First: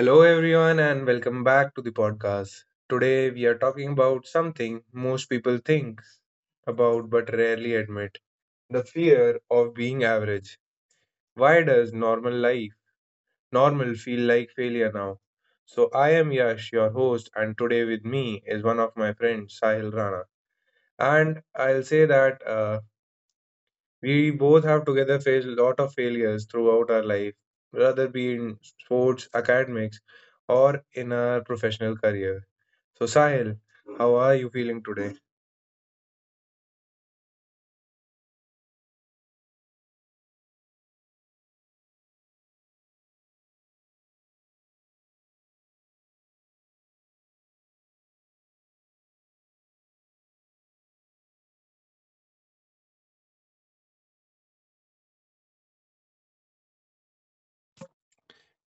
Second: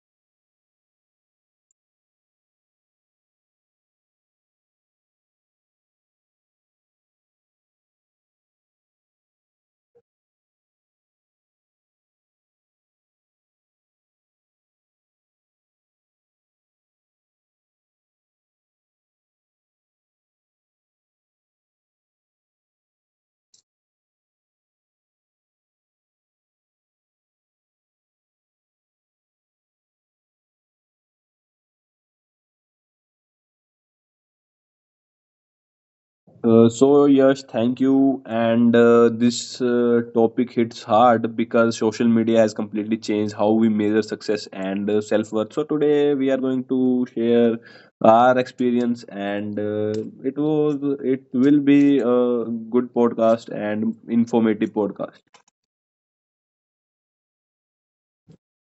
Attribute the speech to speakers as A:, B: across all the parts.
A: Hello, everyone, and welcome back to the podcast. Today, we are talking about something most people think about but rarely admit the fear of being average. Why does normal life, normal, feel like failure now? So, I am Yash, your host, and today with me is one of my friends, Sahil Rana. And I'll say that we both have together faced a lot of failures throughout our life, whether be in sports, academics, or in our professional career. So, Sahil, how are you feeling today?
B: So yes, thank you. And this topic hits hard because social media has completely changed how we measure success and self-worth. So today we are going to share our experience, and it was it will be a good podcast and informative podcast.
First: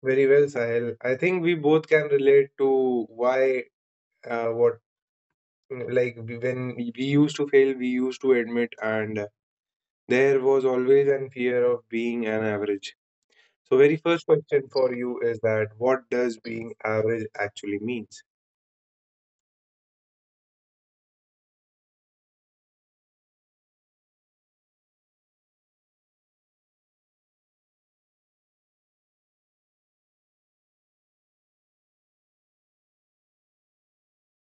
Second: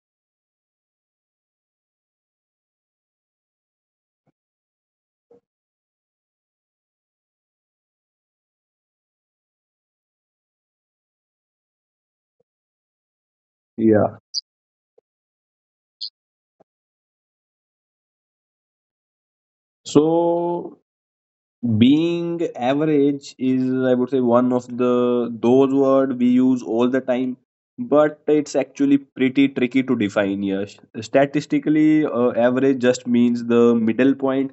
A: Very well, Sahil. I think we both can relate to why, uh, what, like when we used to fail, we used to admit, and there was always an fear of being an average. So, very
B: Yeah.
A: first question for you is that what does being average actually means?
B: So being average is I would say one of the those word we use all the time, but it's actually pretty tricky to define. Yes, statistically average just means the middle point,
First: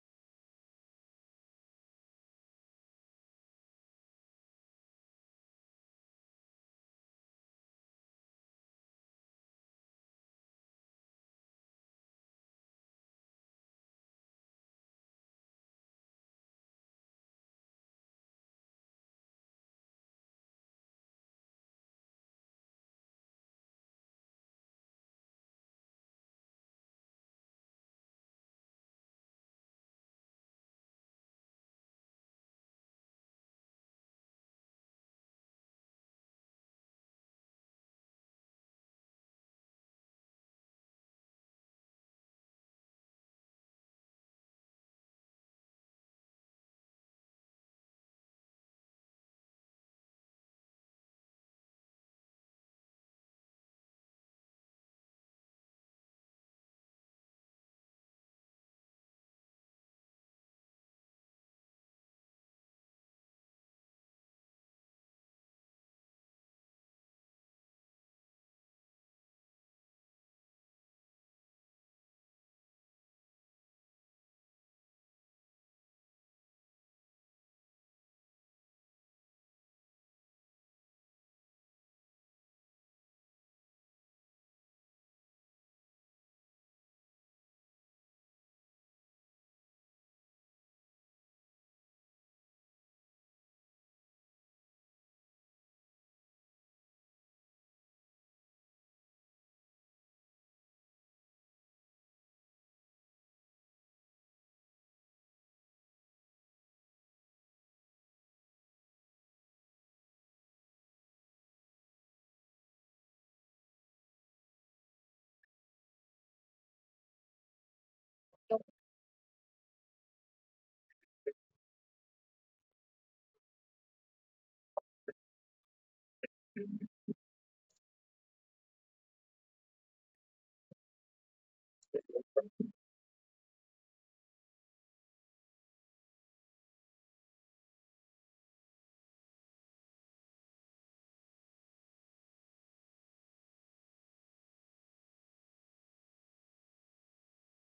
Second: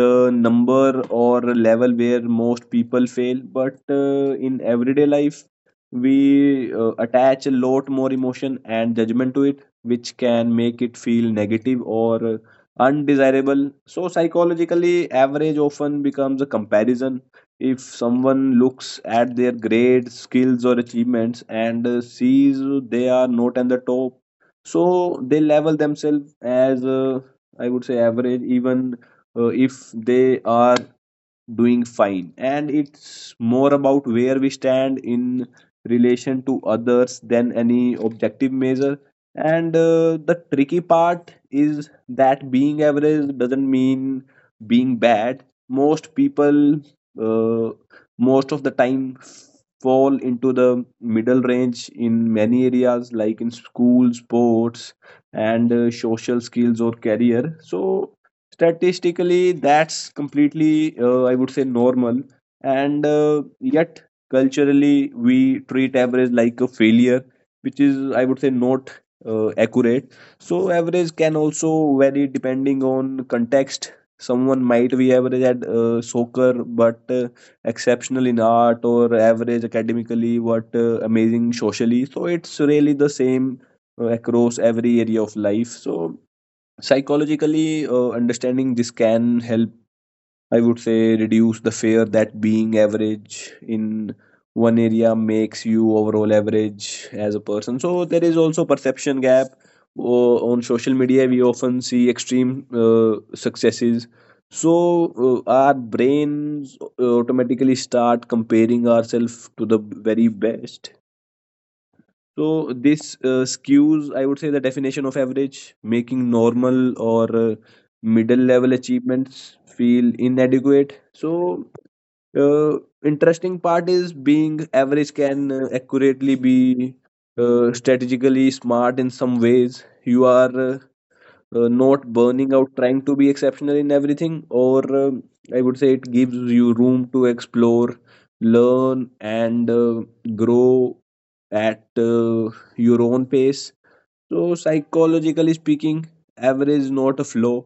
B: the number or level where most people fail, but in everyday life we attach a lot more emotion and judgment to it, which can make it feel negative or undesirable. So, psychologically, average often becomes a comparison. If someone looks at their grades, skills, or achievements and sees they are not at the top, so they level themselves as, I would say, average, even if they are doing fine, and it's more about where we stand in relation to others than any objective measure. And the tricky part is that being average doesn't mean being bad. Most people uh, most of the time fall into the middle range in many areas like in school, sports, and social skills or career. So statistically, that's completely, I would say, normal. And yet, culturally, we treat average like a failure, which is, I would say, not accurate. So, average can also vary depending on context. Someone might be average at soccer, but exceptional in art, or average academically, but amazing socially. So, it's really the same across every area of life. So, psychologically understanding this can help, I would say, reduce the fear that being average in one area makes you overall average as a person. So there is also perception gap. On social media we often see extreme successes, so our brains automatically start comparing ourselves to the very best. So this skews, I would say, the definition of average, making normal or middle level achievements feel inadequate. So uh, interesting part is being average can accurately be strategically smart in some ways. You are not burning out trying to be exceptional in everything, or I would say it gives you room to explore, learn, and grow at your own pace. So psychologically speaking, average not a flaw,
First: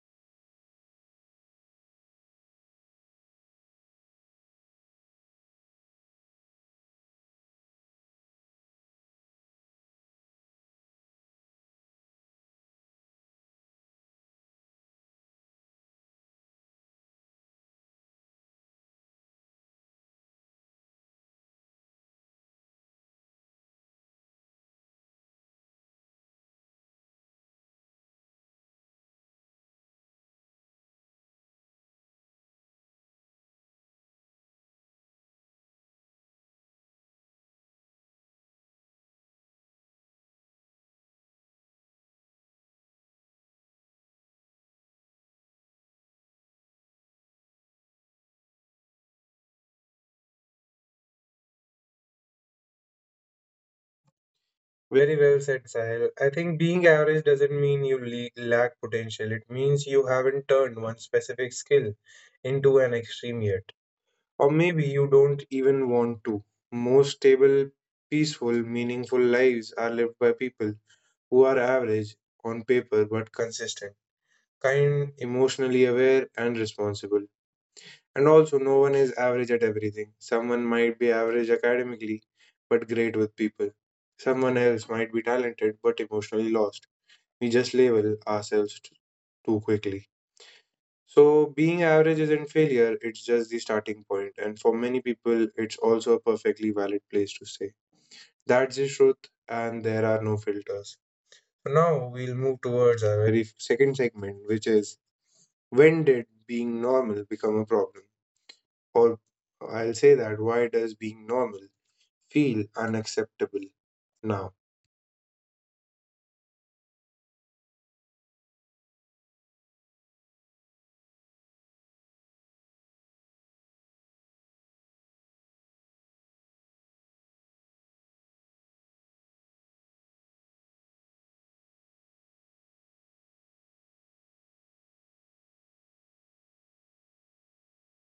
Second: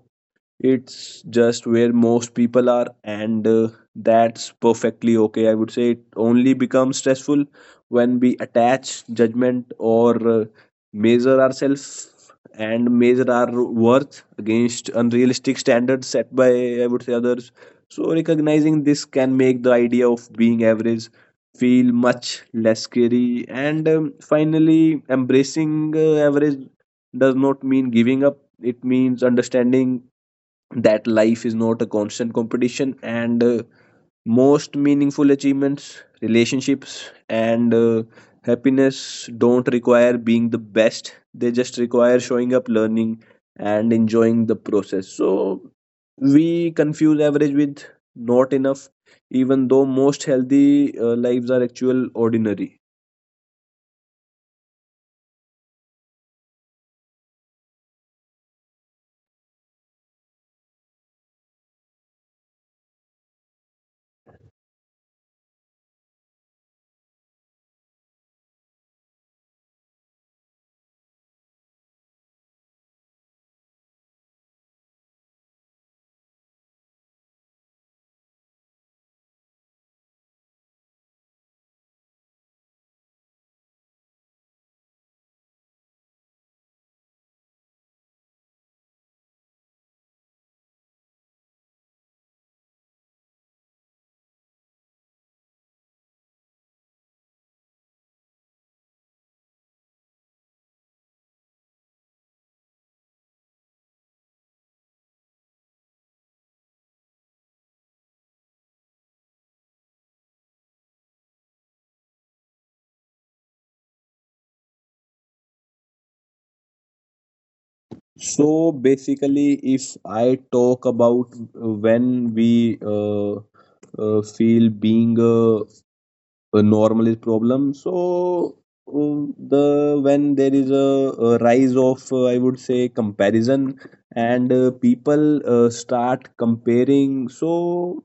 B: it's just where most people are, and that's perfectly okay. I would say it only becomes stressful when we attach judgment or measure ourselves and measure our worth against unrealistic standards set by, I would say, others. So, recognizing this can make the idea of being average feel much less scary. And finally, embracing average does not mean giving up, it means understanding that life is not a constant competition, and most meaningful achievements, relationships, and happiness don't require being the best. They just require showing up, learning, and enjoying the process. So we confuse average with not enough, even though most healthy lives are actual ordinary.
A: Very well said, Sahil. I think being average doesn't mean you lack potential. It means you haven't turned one specific skill into an extreme yet. Or maybe you don't even want to. Most stable, peaceful, meaningful lives are lived by people who are average on paper but consistent, kind, emotionally aware, and responsible. And also, no one is average at everything. Someone might be average academically but great with people. Someone else might be talented but emotionally lost. We just label ourselves too quickly. So, being average isn't failure, it's just the starting point, and for many people, it's also a perfectly valid place to stay. That's the truth, and there are no filters. So now, we'll move towards our very second segment, which is when did being normal become a problem? Or I'll say that why does being normal feel unacceptable now?
B: So basically if I talk about when we feel being a normal is problem. So the when there is a rise of I would say comparison, and people start comparing. So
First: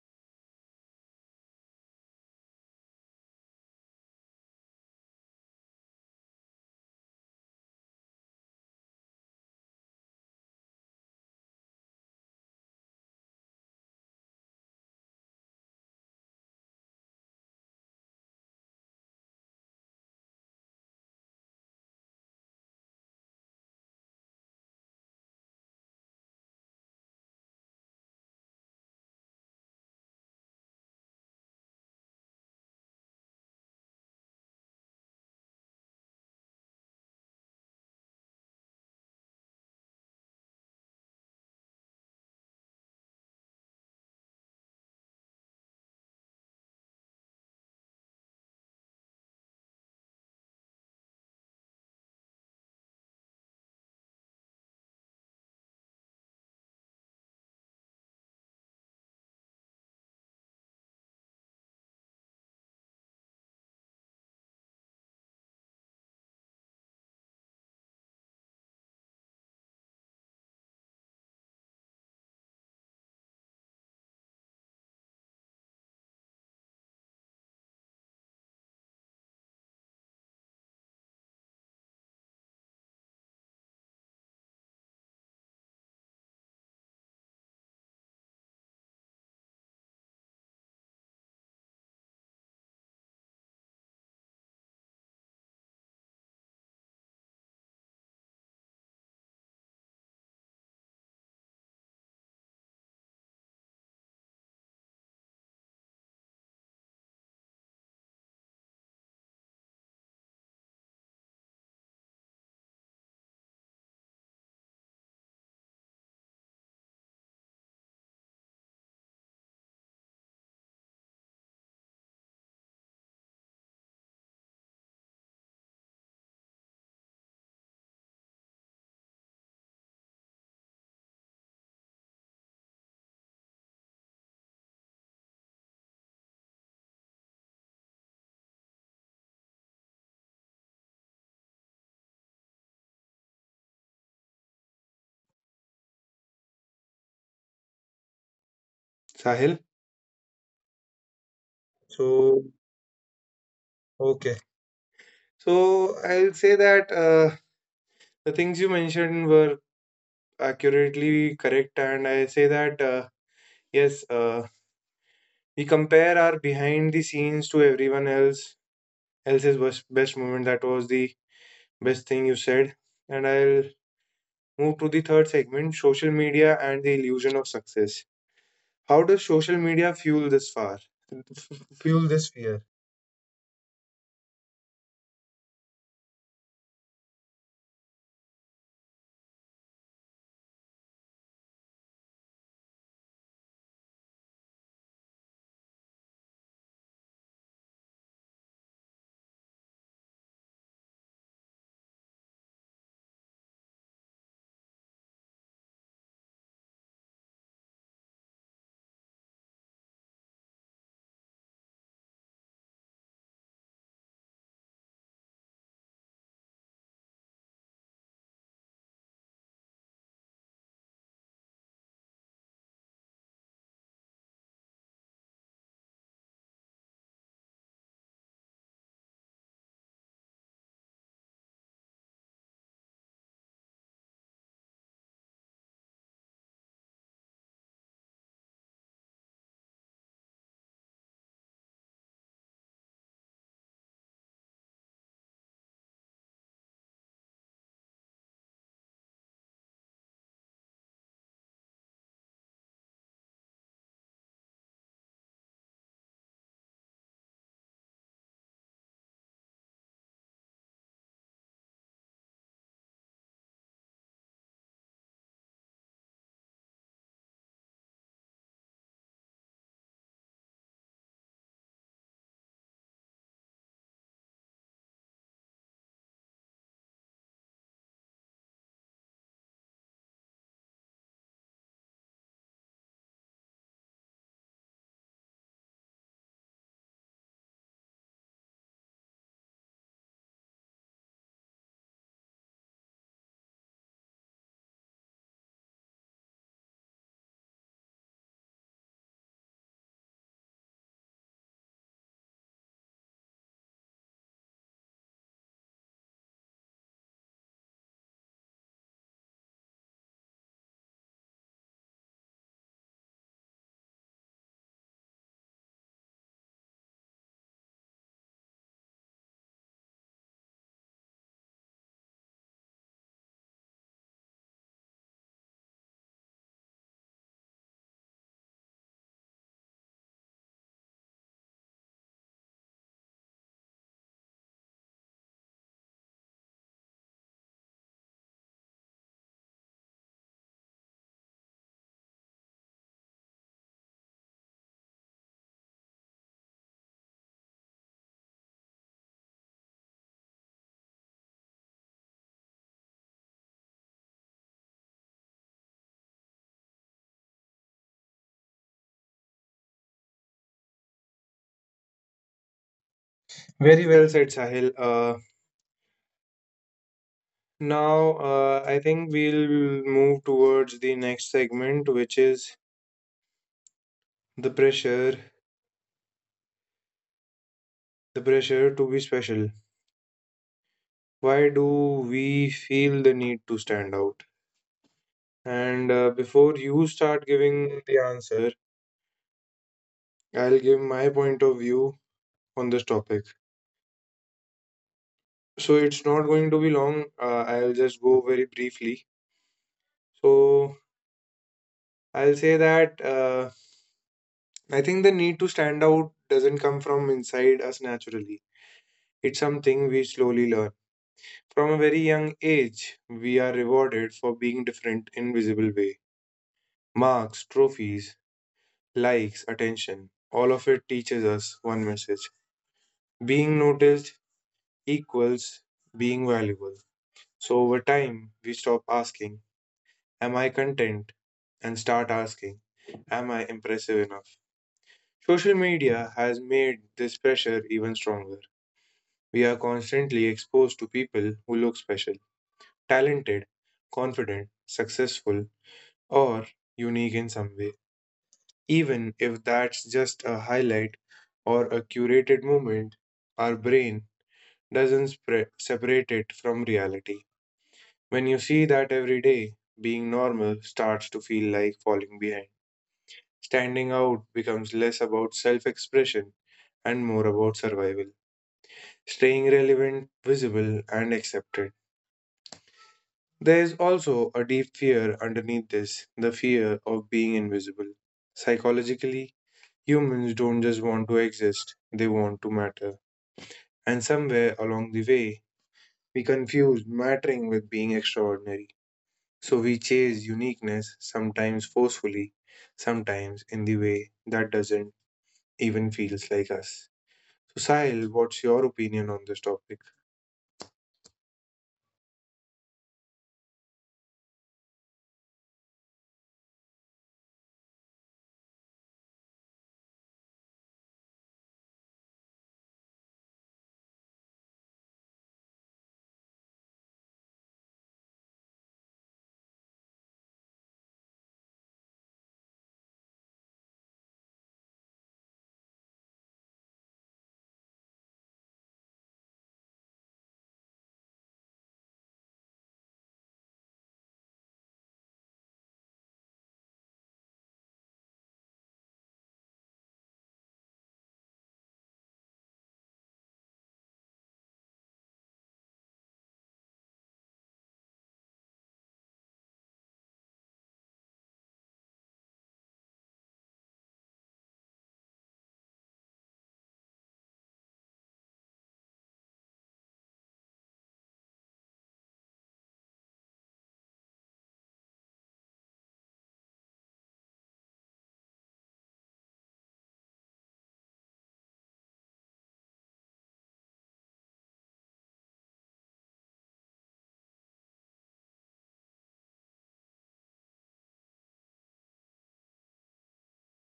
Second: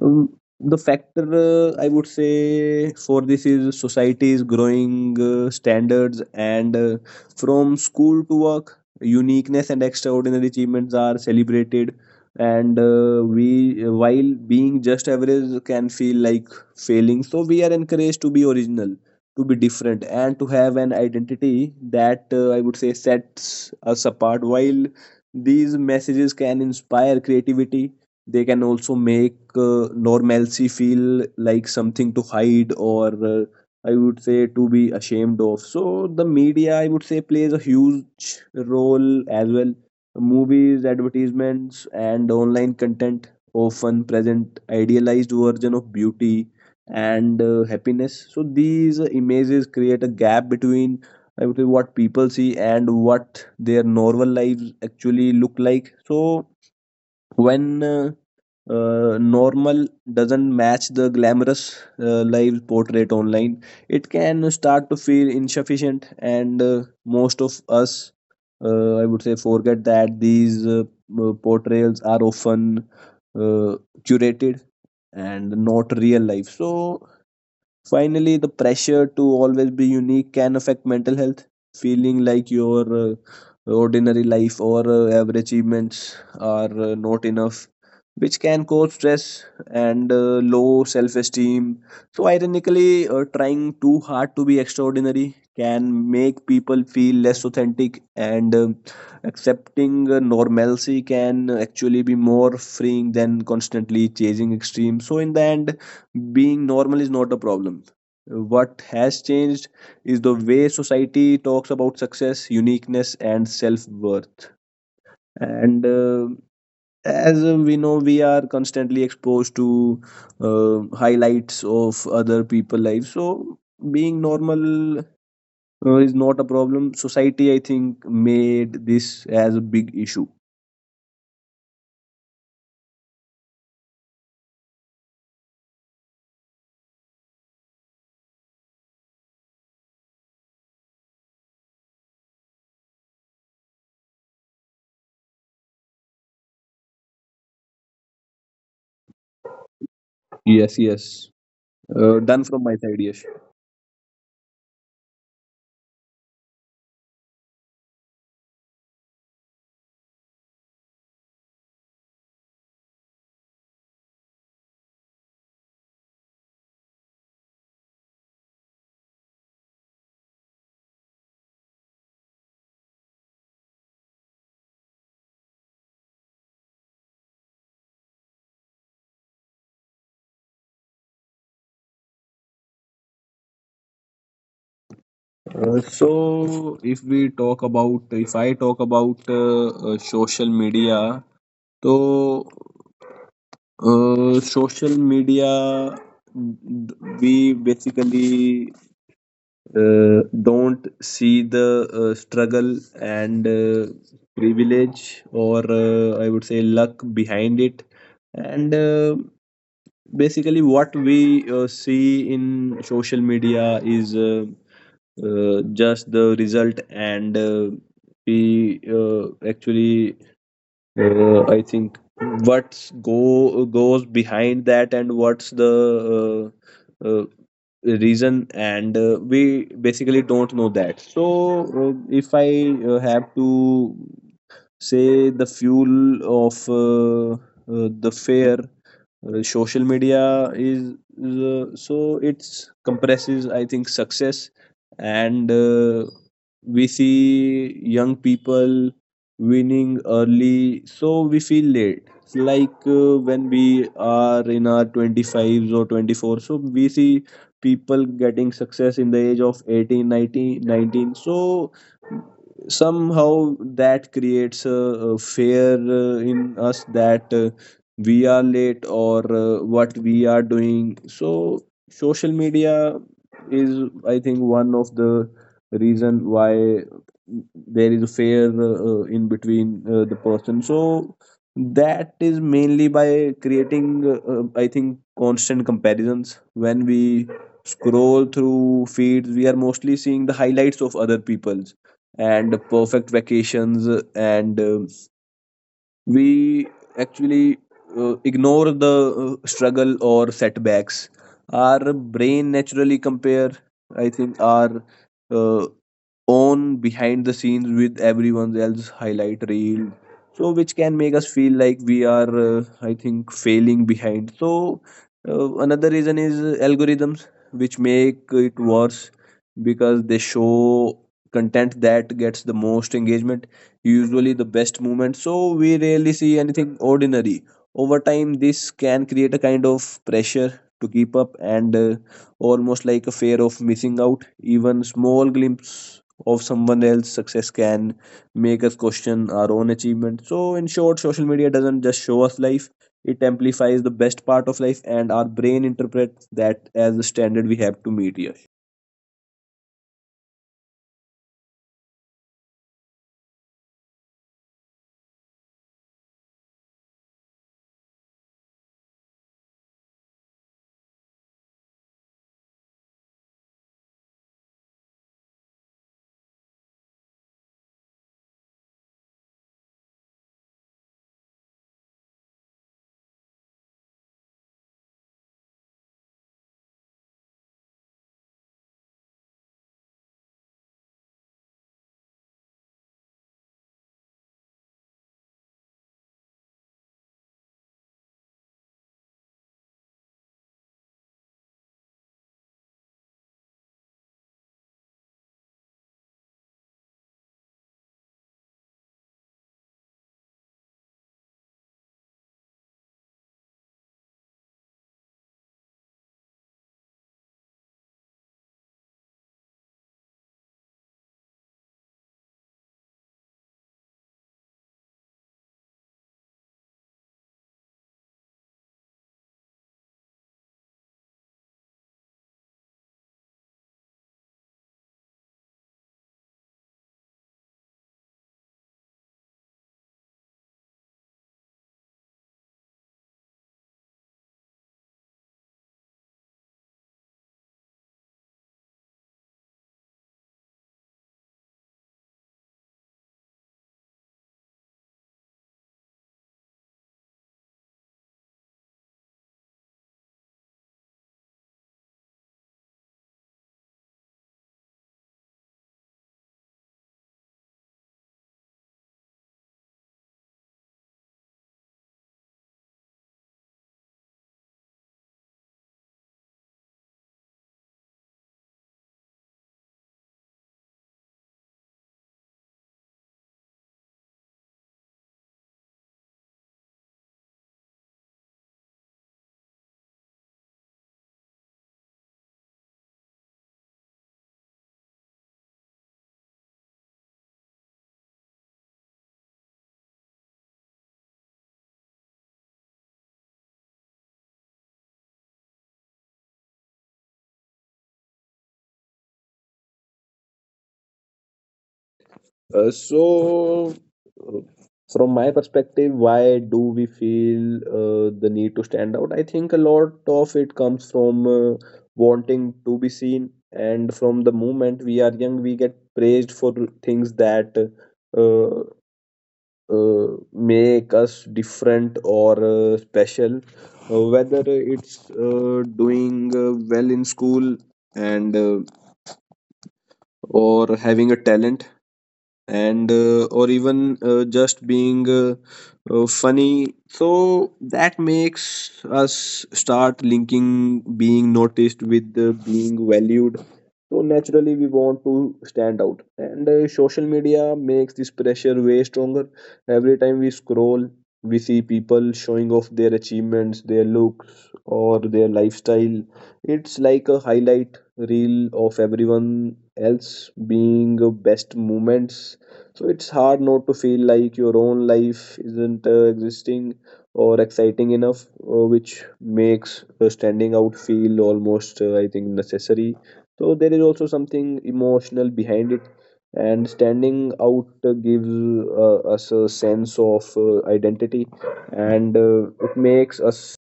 B: um, the factor I would say for this is society's growing standards, and from school to work, uniqueness and extraordinary achievements are celebrated. And while being just average, can feel like failing. So we are encouraged to be original, to be different, and to have an identity that I would say sets us apart. While these messages can inspire creativity, they can also make normalcy feel like something to hide or I would say to be ashamed of. So the media, I would say, plays a huge role as well. Movies, advertisements, and online content often present idealized version of beauty and happiness. So these images create a gap between, I would say, what people see and what their normal lives actually look like. So when normal doesn't match the glamorous live portrait online, it can start to feel insufficient. And most of us I would say forget that these portrayals are often uh, curated and not real life. So finally, the pressure to always be unique can affect mental health. Feeling like your ordinary life or average achievements are not enough, which can cause stress and low self esteem. So, ironically, trying too hard to be extraordinary can make people feel less authentic, and accepting normalcy can actually be more freeing than constantly chasing extremes. So, in the end, being normal is not a problem. What has changed is the way society talks about success, uniqueness, and self worth. And as we know, we are constantly exposed to highlights of other people' lives. So, being normal is not a problem. Society, I think, made this as a big issue.
A: Sahil?
B: Yes, yes. Done
A: So,
B: from my side, yes.
A: okay. So I'll say that the things you mentioned were accurately correct and I say that yes uh, we compare our behind the scenes to everyone else else's best, best moment. That was the best thing you said, and I'll move to the third segment, social media and the illusion of success. How does social media fuel this fuel this fear?
B: If I talk about social media, so social media we basically uh, don't see the struggle and privilege or I would say luck behind it. And basically what we see in social media is just the result. And we actually I think what's go goes behind that and what's the uh, uh, reason, and we basically don't know that. So if I have to say the fuel of uh, the fair, social media is so it's compresses, I think, success. And we see young people winning early, so we feel late. It's like when we are in our 25s or 24, so we see people getting success in the age of 18, 19, 19. So somehow that creates a fear in us that we are late or what we are doing. So social media is, I think, one of the reason why there is a fair in between the person. So that is mainly by creating I think constant comparisons. When we scroll through feeds, we are mostly seeing the highlights of other people's and the perfect vacations, and we actually ignore the struggle or setbacks. Our brain naturally compare, I think, our uh, own behind the scenes with everyone else highlight reel, so which can make us feel like we are I think failing behind. So another reason is algorithms, which make it worse because they show content that gets the most engagement, usually the best movement, so we rarely see anything ordinary. Over time, this can create a kind of pressure to keep up, and almost like a fear of missing out. Even small glimpse of someone else's success can make us question our own achievement. So, in short, social media doesn't just show us life, it amplifies the best part of life, and our brain interprets that as the standard we have to meet here.
A: Very well said, Sahil. Now I think we'll move towards the next segment, which is the pressure, the pressure to be special. Why do we feel the need to stand out? And before you start giving the answer, I'll give my point of view on this topic. So it's not going to be long. I'll just go very briefly. So I'll say that I think the need to stand out doesn't come from inside us naturally. It's something we slowly learn. From a very young age, we are rewarded for being different in visible way. Marks, trophies, likes, attention, all of it teaches us one message: being noticed equals being valuable. So over time, we stop asking, "Am I content?" and start asking, "Am I impressive enough?" Social media has made this pressure even stronger. We are constantly exposed to people who look special, talented, confident, successful, or unique in some way. Even if that's just a highlight or a curated moment, our brain doesn't separate it from reality. When you see that every day, being normal starts to feel like falling behind. Standing out becomes less about self expression and more about survival, staying relevant, visible, and accepted. There is also a deep fear underneath this, the fear of being invisible. Psychologically, humans don't just want to exist, they want to matter. And somewhere along the way, we confused mattering with being extraordinary. So we chase uniqueness, sometimes forcefully, sometimes in the way that doesn't even feels like us. So Sahil, what's your opinion on this topic?
B: Uh, so, uh, from my perspective, why do we feel the need to stand out? I think a lot of it comes from wanting to be seen, and from the moment we are young, we get praised for things that uh, uh, make us different or special. Whether it's doing well in school, and or having a talent, and or even just being funny. So that makes us start linking being noticed with being valued. So naturally we want to stand out, and social media makes this pressure way stronger. Every time we scroll, we see people showing off their achievements, their looks, or their lifestyle. It's like a highlight reel of everyone else being best moments. So it's hard not to feel like your own life isn't existing or exciting enough, which makes standing out feel almost, I think, necessary. So there is also something emotional behind it, and standing out gives us a sense of identity, and it makes us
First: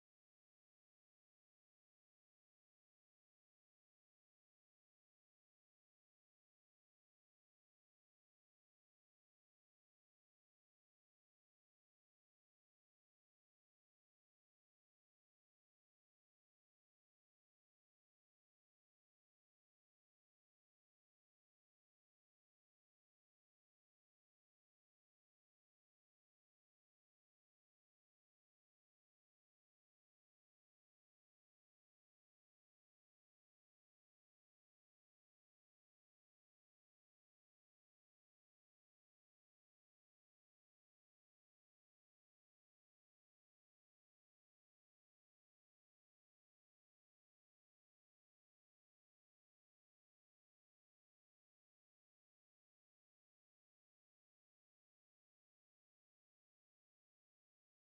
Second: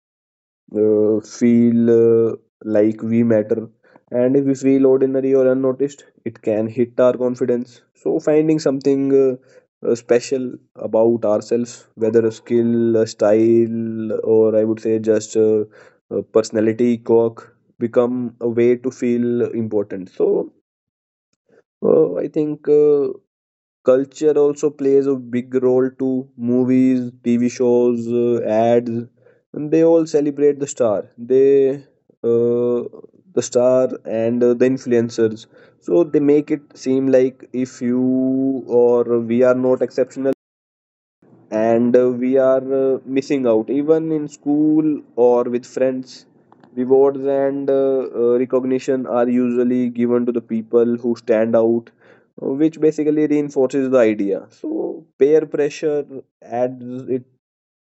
B: feel uh, like we matter. And if we feel ordinary or unnoticed, it can hit our confidence. So, finding something special about ourselves, whether a skill, a style, or I would say just a personality quirk, become a way to feel important. So, I think. Culture also plays a big role too. Movies, TV shows, ads, and they all celebrate the star, uh, the star and the influencers. So they make it seem like if you or we are not exceptional, and we are missing out. Even in school or with friends, rewards and recognition are usually given to the people who stand out, which basically reinforces the idea. So peer pressure adds it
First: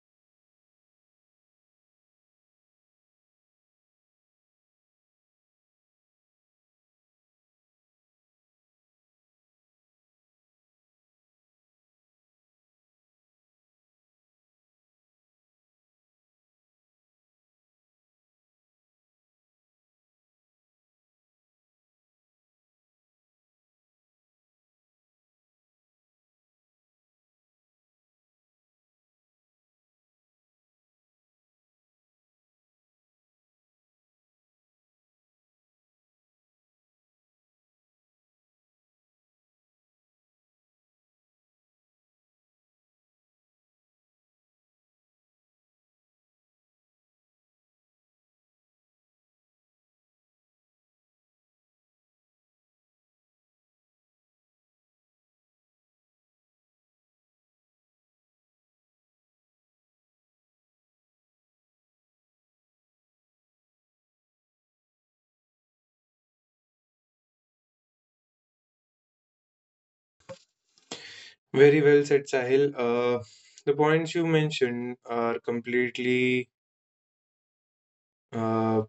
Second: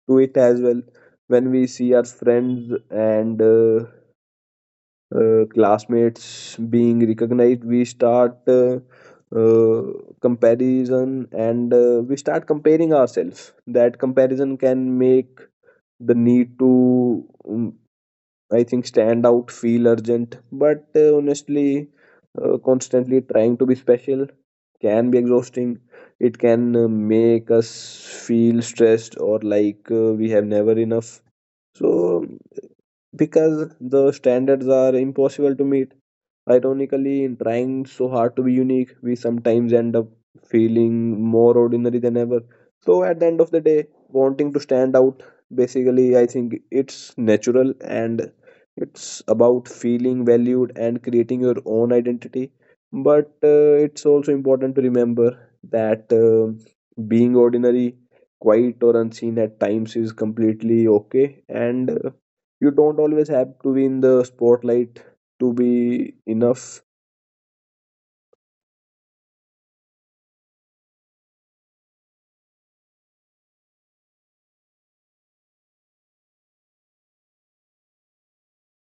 B: to it as well. When we see our friends and classmates being recognized, we start uh, comparison, and we start comparing ourselves. That comparison can make the need to I think stand out feel urgent. But honestly, constantly trying to be special can be exhausting. It can make us feel stressed, or like we have never enough, so because the standards are impossible to meet. Like, ironically, in trying so hard to be unique, we sometimes end up feeling more ordinary than ever. So, at the end of the day, wanting to stand out, basically, I think it's natural, and it's about feeling valued and creating your own identity. But it's also important to remember that being ordinary, quiet, or unseen at times is completely okay, and you don't always have to be in the spotlight to be enough.
A: Very well said, Sahil. The points you mentioned are completely uh,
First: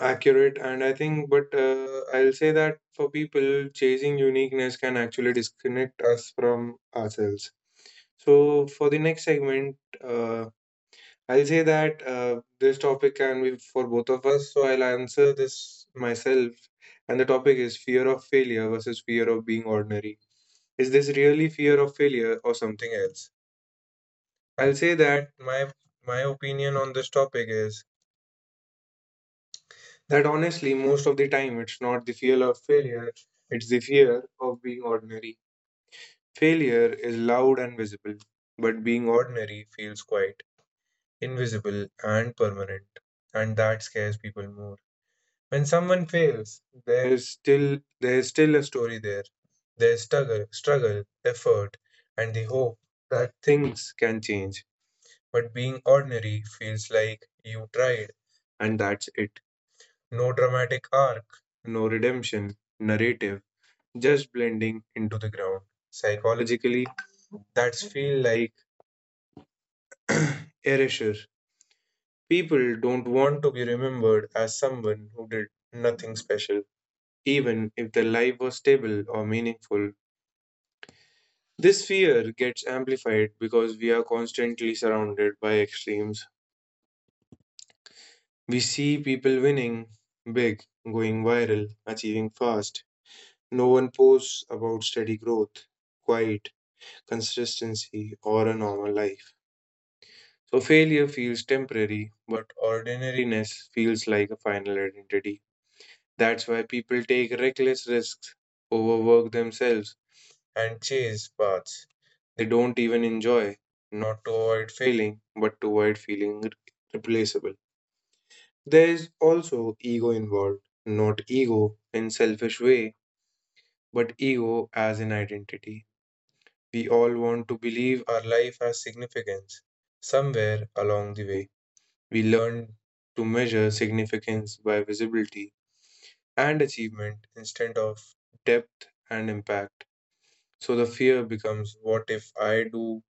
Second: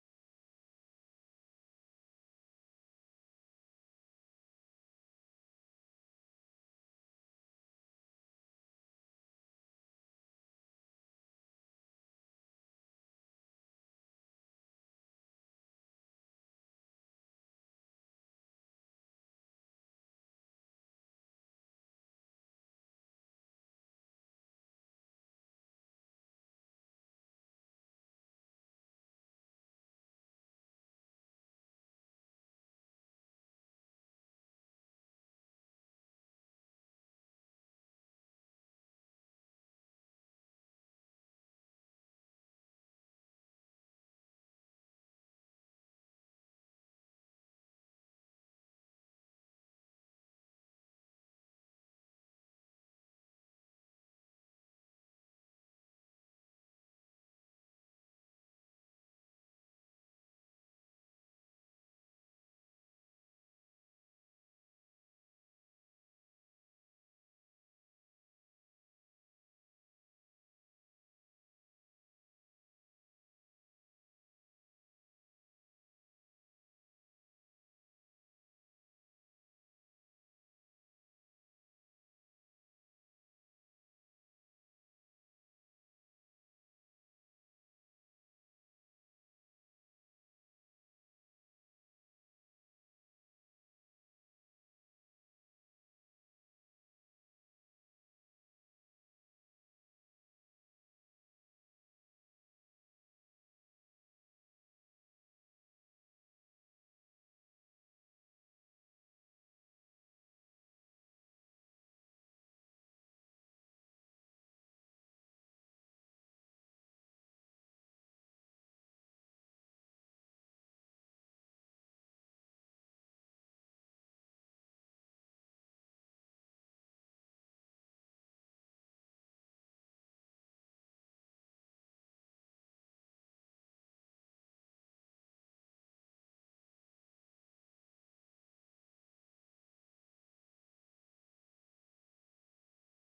A: accurate, and I think, but I'll say that for people, chasing uniqueness can actually disconnect us from ourselves. So for the next segment, uh, I'll say that this topic can be for both of us. So I'll answer this myself, and the topic is fear of failure versus fear of being ordinary. Is this really fear of failure or something else? I'll say that my opinion on this topic is that honestly, most of the time, it's not the fear of failure; it's the fear of being ordinary. Failure is loud and visible, but being ordinary feels quiet, invisible and permanent, and that scares people more. When someone fails, there's still there's still a story there. There's struggle, effort, and the hope that things can change. But being ordinary feels like you tried and that's it. No dramatic arc, no redemption narrative, just blending into the ground. Psychologically, that's feel like erasure. People don't want to be remembered as someone who did nothing special, even if their life was stable or meaningful. This fear gets amplified because we are constantly surrounded by extremes. We see people winning big, going viral, achieving fast. No one posts about steady growth, quiet, consistency, or a normal life. So failure feels temporary, but ordinariness feels like a final identity. That's why people take reckless risks, overwork themselves, and chase paths they don't even enjoy, not to avoid failing, but to avoid feeling replaceable. There is also ego involved, not ego in selfish way, but ego as an identity. We all want to believe our life has significance. Somewhere along the way, we learn to measure significance by visibility and achievement instead of depth and impact. So the fear becomes, what if I do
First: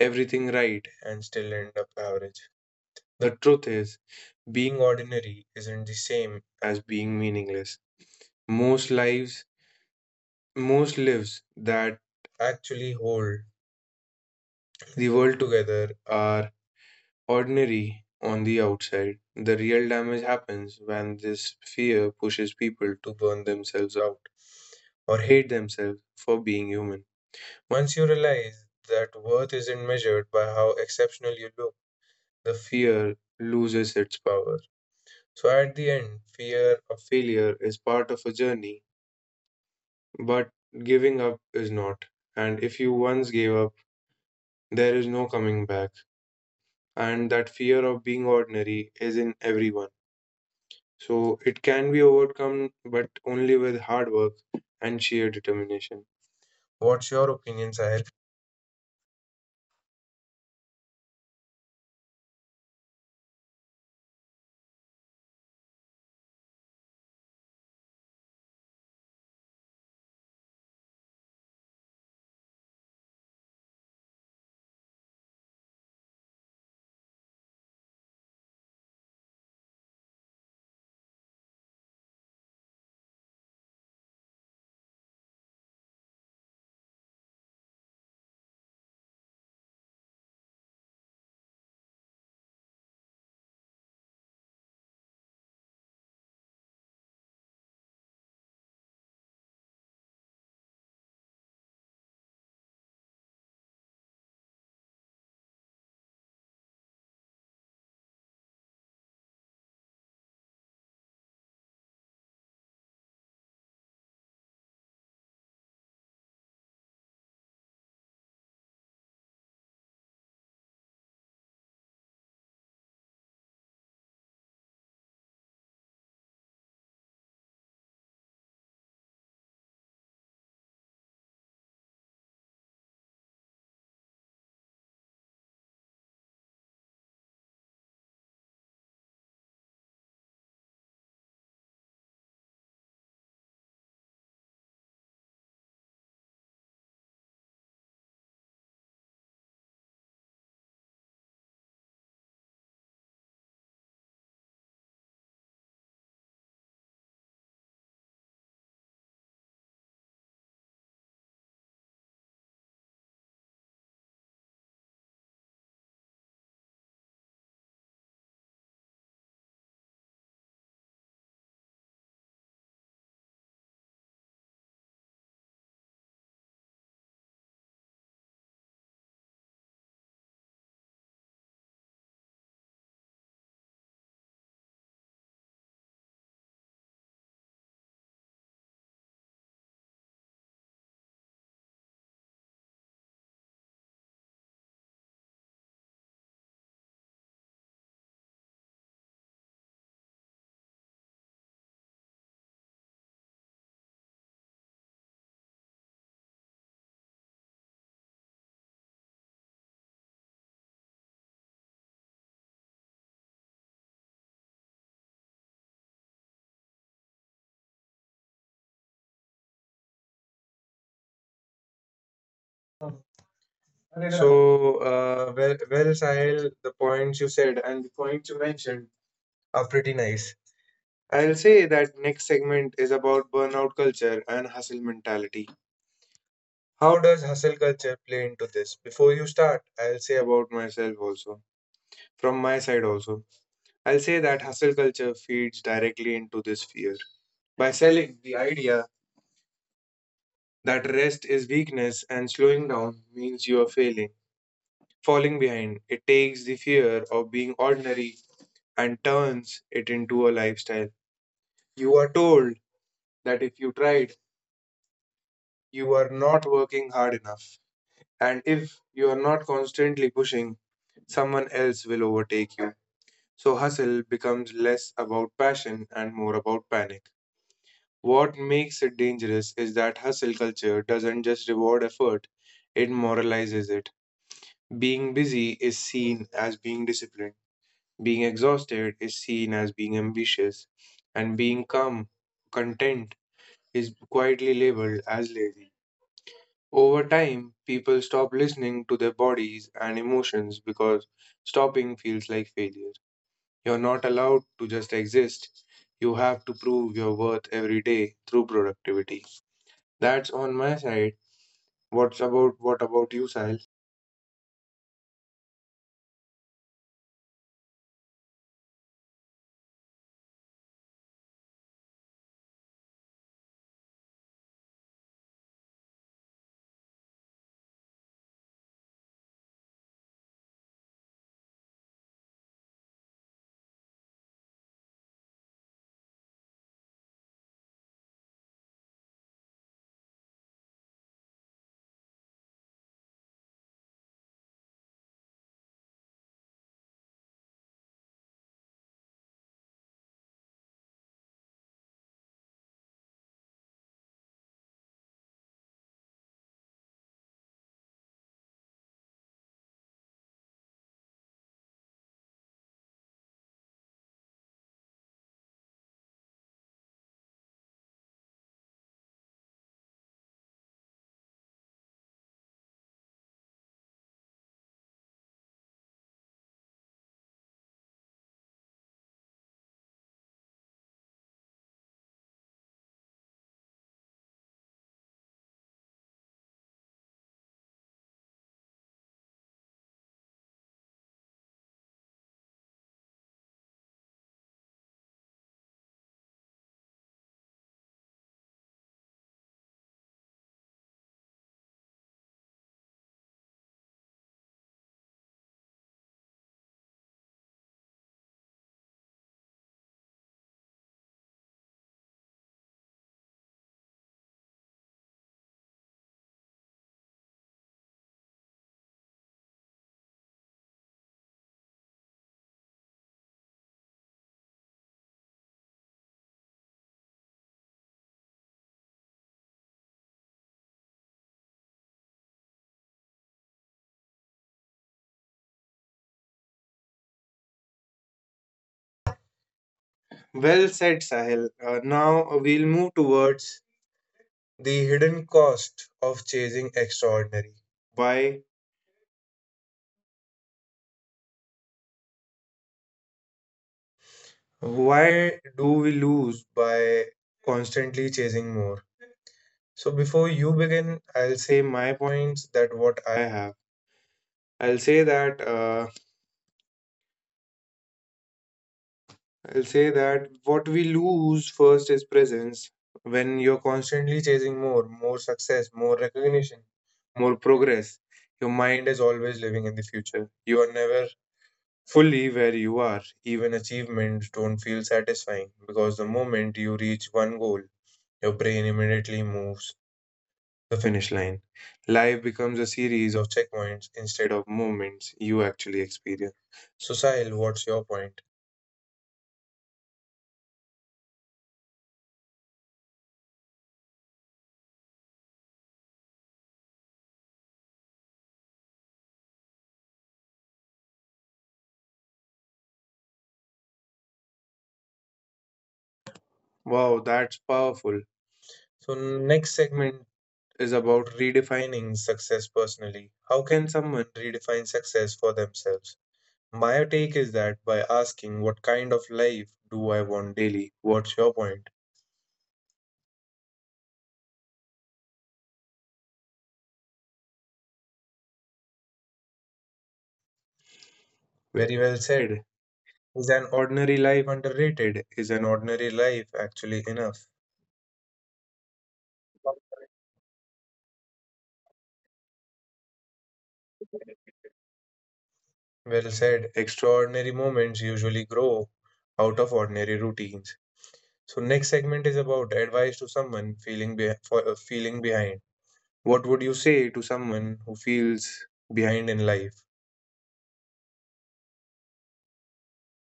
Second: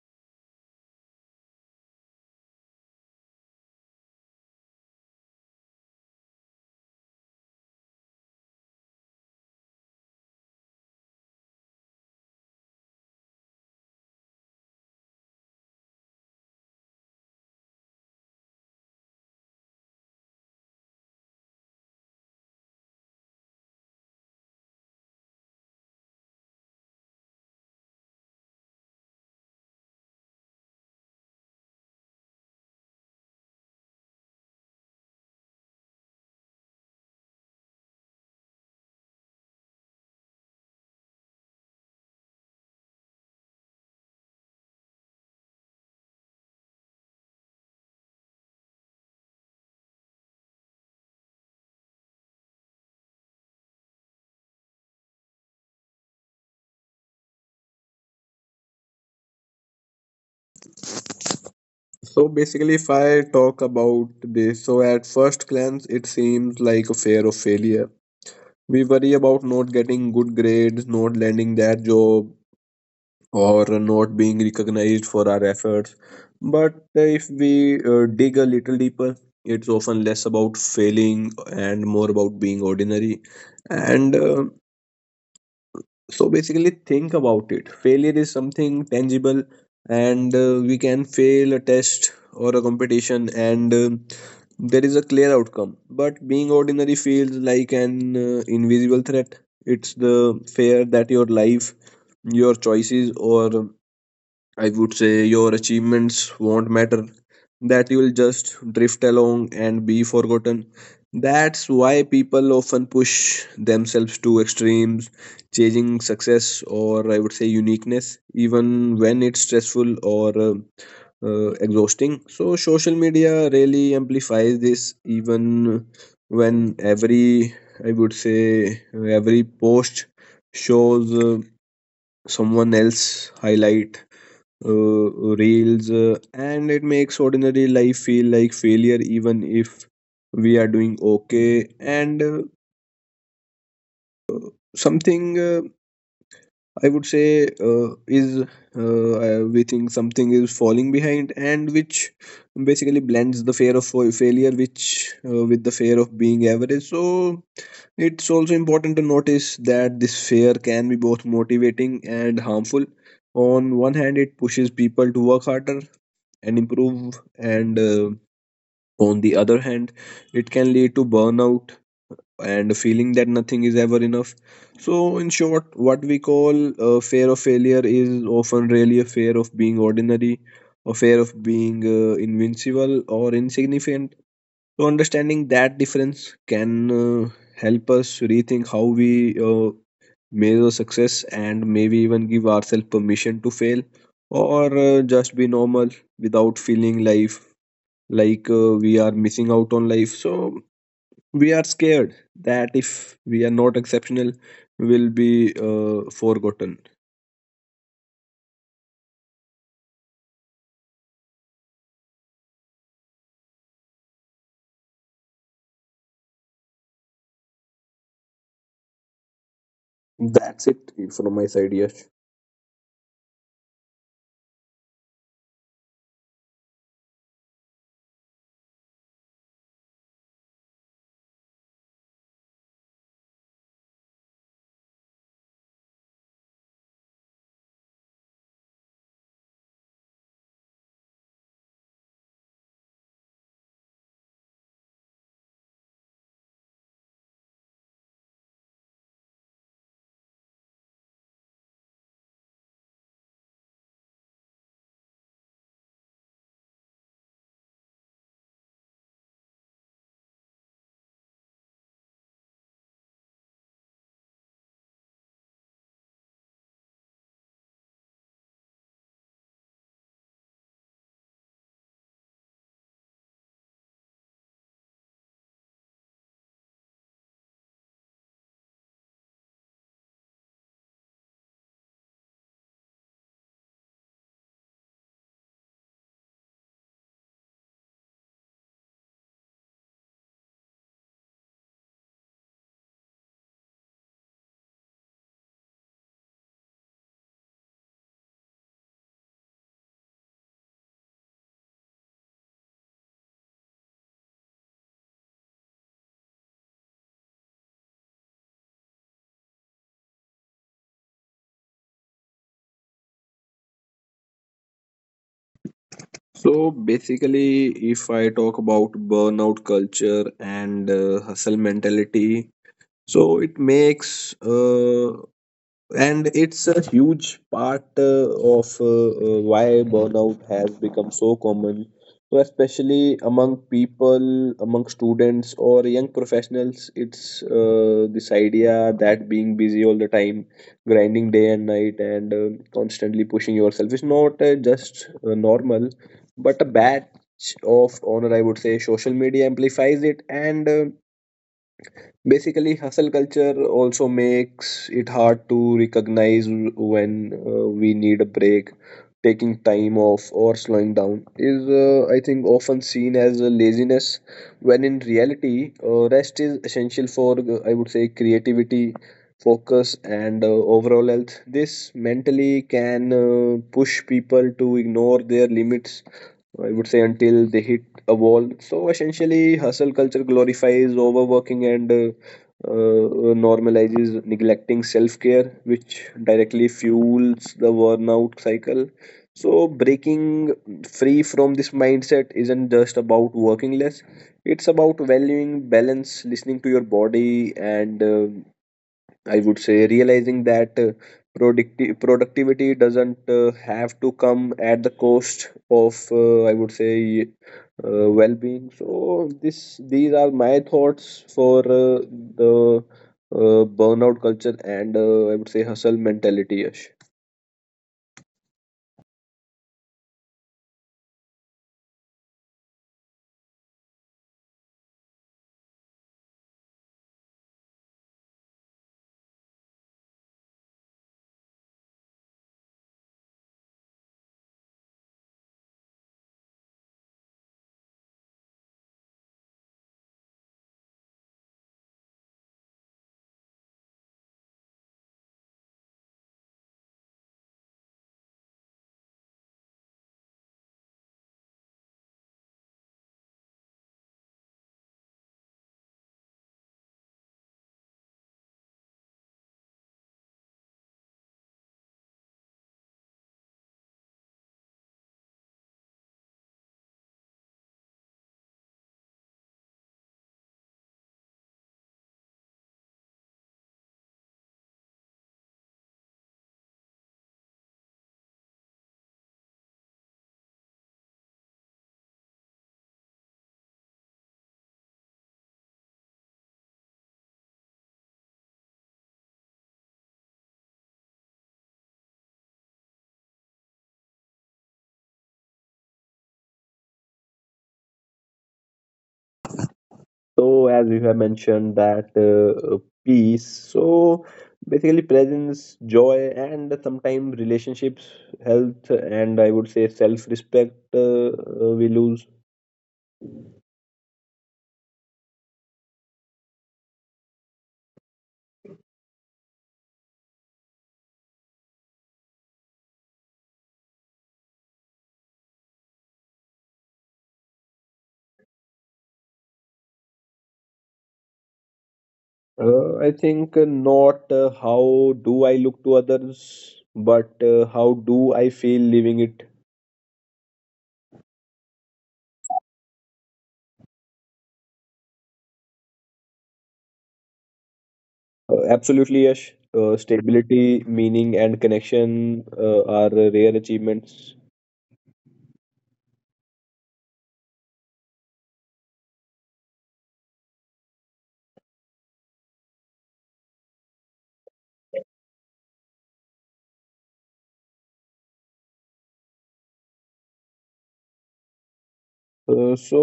A: everything right and still end up average? The truth is, being ordinary isn't the same as being meaningless. Most lives, most lives that actually hold the world together are ordinary on the outside. The real damage happens when this fear pushes people to burn themselves out or hate themselves for being human. Once you realize that worth isn't measured by how exceptional you look, the fear loses its power. So at the end, fear of failure is part of a journey, but giving up is not. And if you once gave up, there is no coming back. And that fear of being ordinary is in everyone. So it can be overcome, but only with hard work and sheer determination. What's your opinion, Sahil?
B: So basically, if I talk about this, so at first glance, it seems like a fear of failure. We worry about not getting good grades, not landing that job, or not being recognized for our efforts. But if we dig a little deeper, it's often less about failing and more about being ordinary. And So basically, think about it. Failure is something tangible, and we can fail a test or a competition, and there is a clear outcome. But being ordinary feels like an invisible threat. It's the fear that your life, your choices, or I would say your achievements won't matter, that you will just drift along and be forgotten. That's why people often push themselves to extremes, chasing success, or I would say uniqueness, even when it's stressful or exhausting. So, social media really amplifies this. Even when every, I would say every post shows someone else highlight reels, and it makes ordinary life feel like failure, even if we are doing okay. And Something I would say is, we think something is falling behind, and which basically blends the fear of failure, which with the fear of being average. So it's also important to notice that this fear can be both motivating and harmful. On one hand, it pushes people to work harder and improve, and on the other hand, it can lead to burnout and feeling that nothing is ever enough. So in short, what we call fear of failure is often really a fear of being ordinary, a fear of being invincible or insignificant. So understanding that difference can help us rethink how we measure success, and maybe even give ourselves permission to fail, or just be normal without feeling life like we are missing out on life. So we are scared that if we are not exceptional, will be forgotten. That's it from my side. Yes.
A: So, well, Sahil, the points you said and the points you mentioned are pretty nice. I'll say that next segment is about burnout culture and hustle mentality. How does hustle culture play into this? Before you start, I'll say about myself also. From my side also, I'll say that hustle culture feeds directly into this fear by selling the idea that rest is weakness and slowing down means you are failing, falling behind. It takes the fear of being ordinary and turns it into a lifestyle. You are told that if you tried, you are not working hard enough. And if you are not constantly pushing, someone else will overtake you. So hustle becomes less about passion and more about panic. What makes it dangerous is that hustle culture doesn't just reward effort, it moralizes it. Being busy is seen as being disciplined, being exhausted is seen as being ambitious, and being calm, content is quietly labeled as lazy. Over time, people stop listening to their bodies and emotions because stopping feels like failure. You're not allowed to just exist. You have to prove your worth every day through productivity. That's on my side. What about you, Sahil?
B: So basically, if I talk about burnout culture and hustle mentality, so it makes and it's a huge part of why burnout has become so common. So especially among people, among students or young professionals, it's this idea that being busy all the time, grinding day and night, and constantly pushing yourself is not just normal, but a batch of honor. I would say social media amplifies it, and basically hustle culture also makes it hard to recognize when we need a break. Taking time off or slowing down is, I think, often seen as a laziness, when in reality, rest is essential for, I would say, creativity, focus, and overall health. This mentally can push people to ignore their limits, I would say until they hit a wall. So essentially, hustle culture glorifies overworking, and normalizes neglecting self care, which directly fuels the burnout cycle. So, breaking free from this mindset isn't just about working less. It's about valuing balance, listening to your body, and I would say realizing that productivity doesn't have to come at the cost of I would say well-being. So this, these are my thoughts for the burnout culture and I would say hustle mentality, Yash.
A: Well said, Sahil. Now we'll move towards the hidden cost of chasing extraordinary. Why? Why do we lose by constantly chasing more? So before you begin, I'll say my points that what I have. I'll say that what we lose first is presence. When you're constantly chasing more, more success, more recognition, more progress, your mind is always living in the future. You are never fully where you are. Even achievements don't feel satisfying because the moment you reach one goal, your brain immediately moves the finish line. Life becomes a series of checkpoints instead of moments you actually experience. So, Sahil, what's your point?
B: So as we have mentioned that peace. So basically presence, joy, and sometimes relationships, health, and I would say self-respect, we lose.
A: Wow, that's powerful. So, next segment is about redefining success personally. How can someone redefine success for themselves? My take is that by asking, what kind of life do I want daily? What's your point?
B: I think not how do I look to others, but how do I feel leaving it?
A: Very well said. Is an ordinary life underrated? Is an ordinary life actually enough?
B: Absolutely, Yash. Stability, meaning, and connection are rare achievements.
A: Well said. Extraordinary moments usually grow out of ordinary routines. So next segment is about advice to someone feeling be- for feeling behind. What would you say to someone who feels behind in life?
B: Uh, so,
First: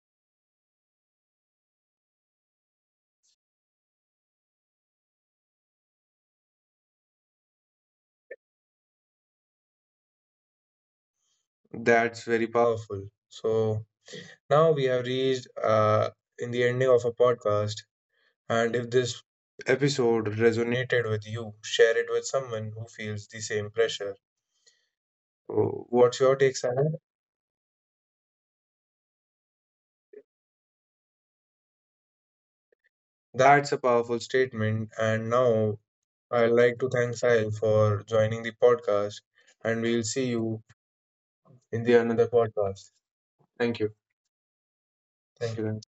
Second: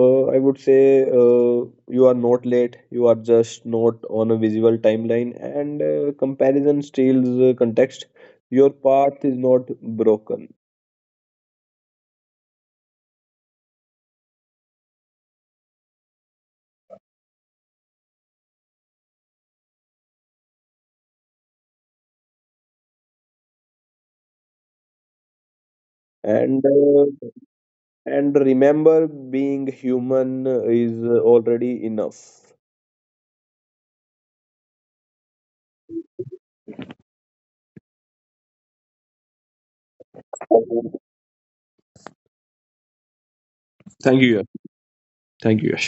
B: uh, I would say you are not late, you are just not on a visual timeline, and comparison steals context. Your path is not broken,
A: That's very powerful. So now we have reached in the ending of a podcast, and if this episode resonated with you, share it with someone who feels the same pressure. So what's your take,
B: and
A: Sahar?
B: uh, And remember, being human is already enough.
A: That's a powerful statement, and now I'd like to thank Sahil for joining the podcast, and we'll see you in the another podcast. Thank you. Thank you.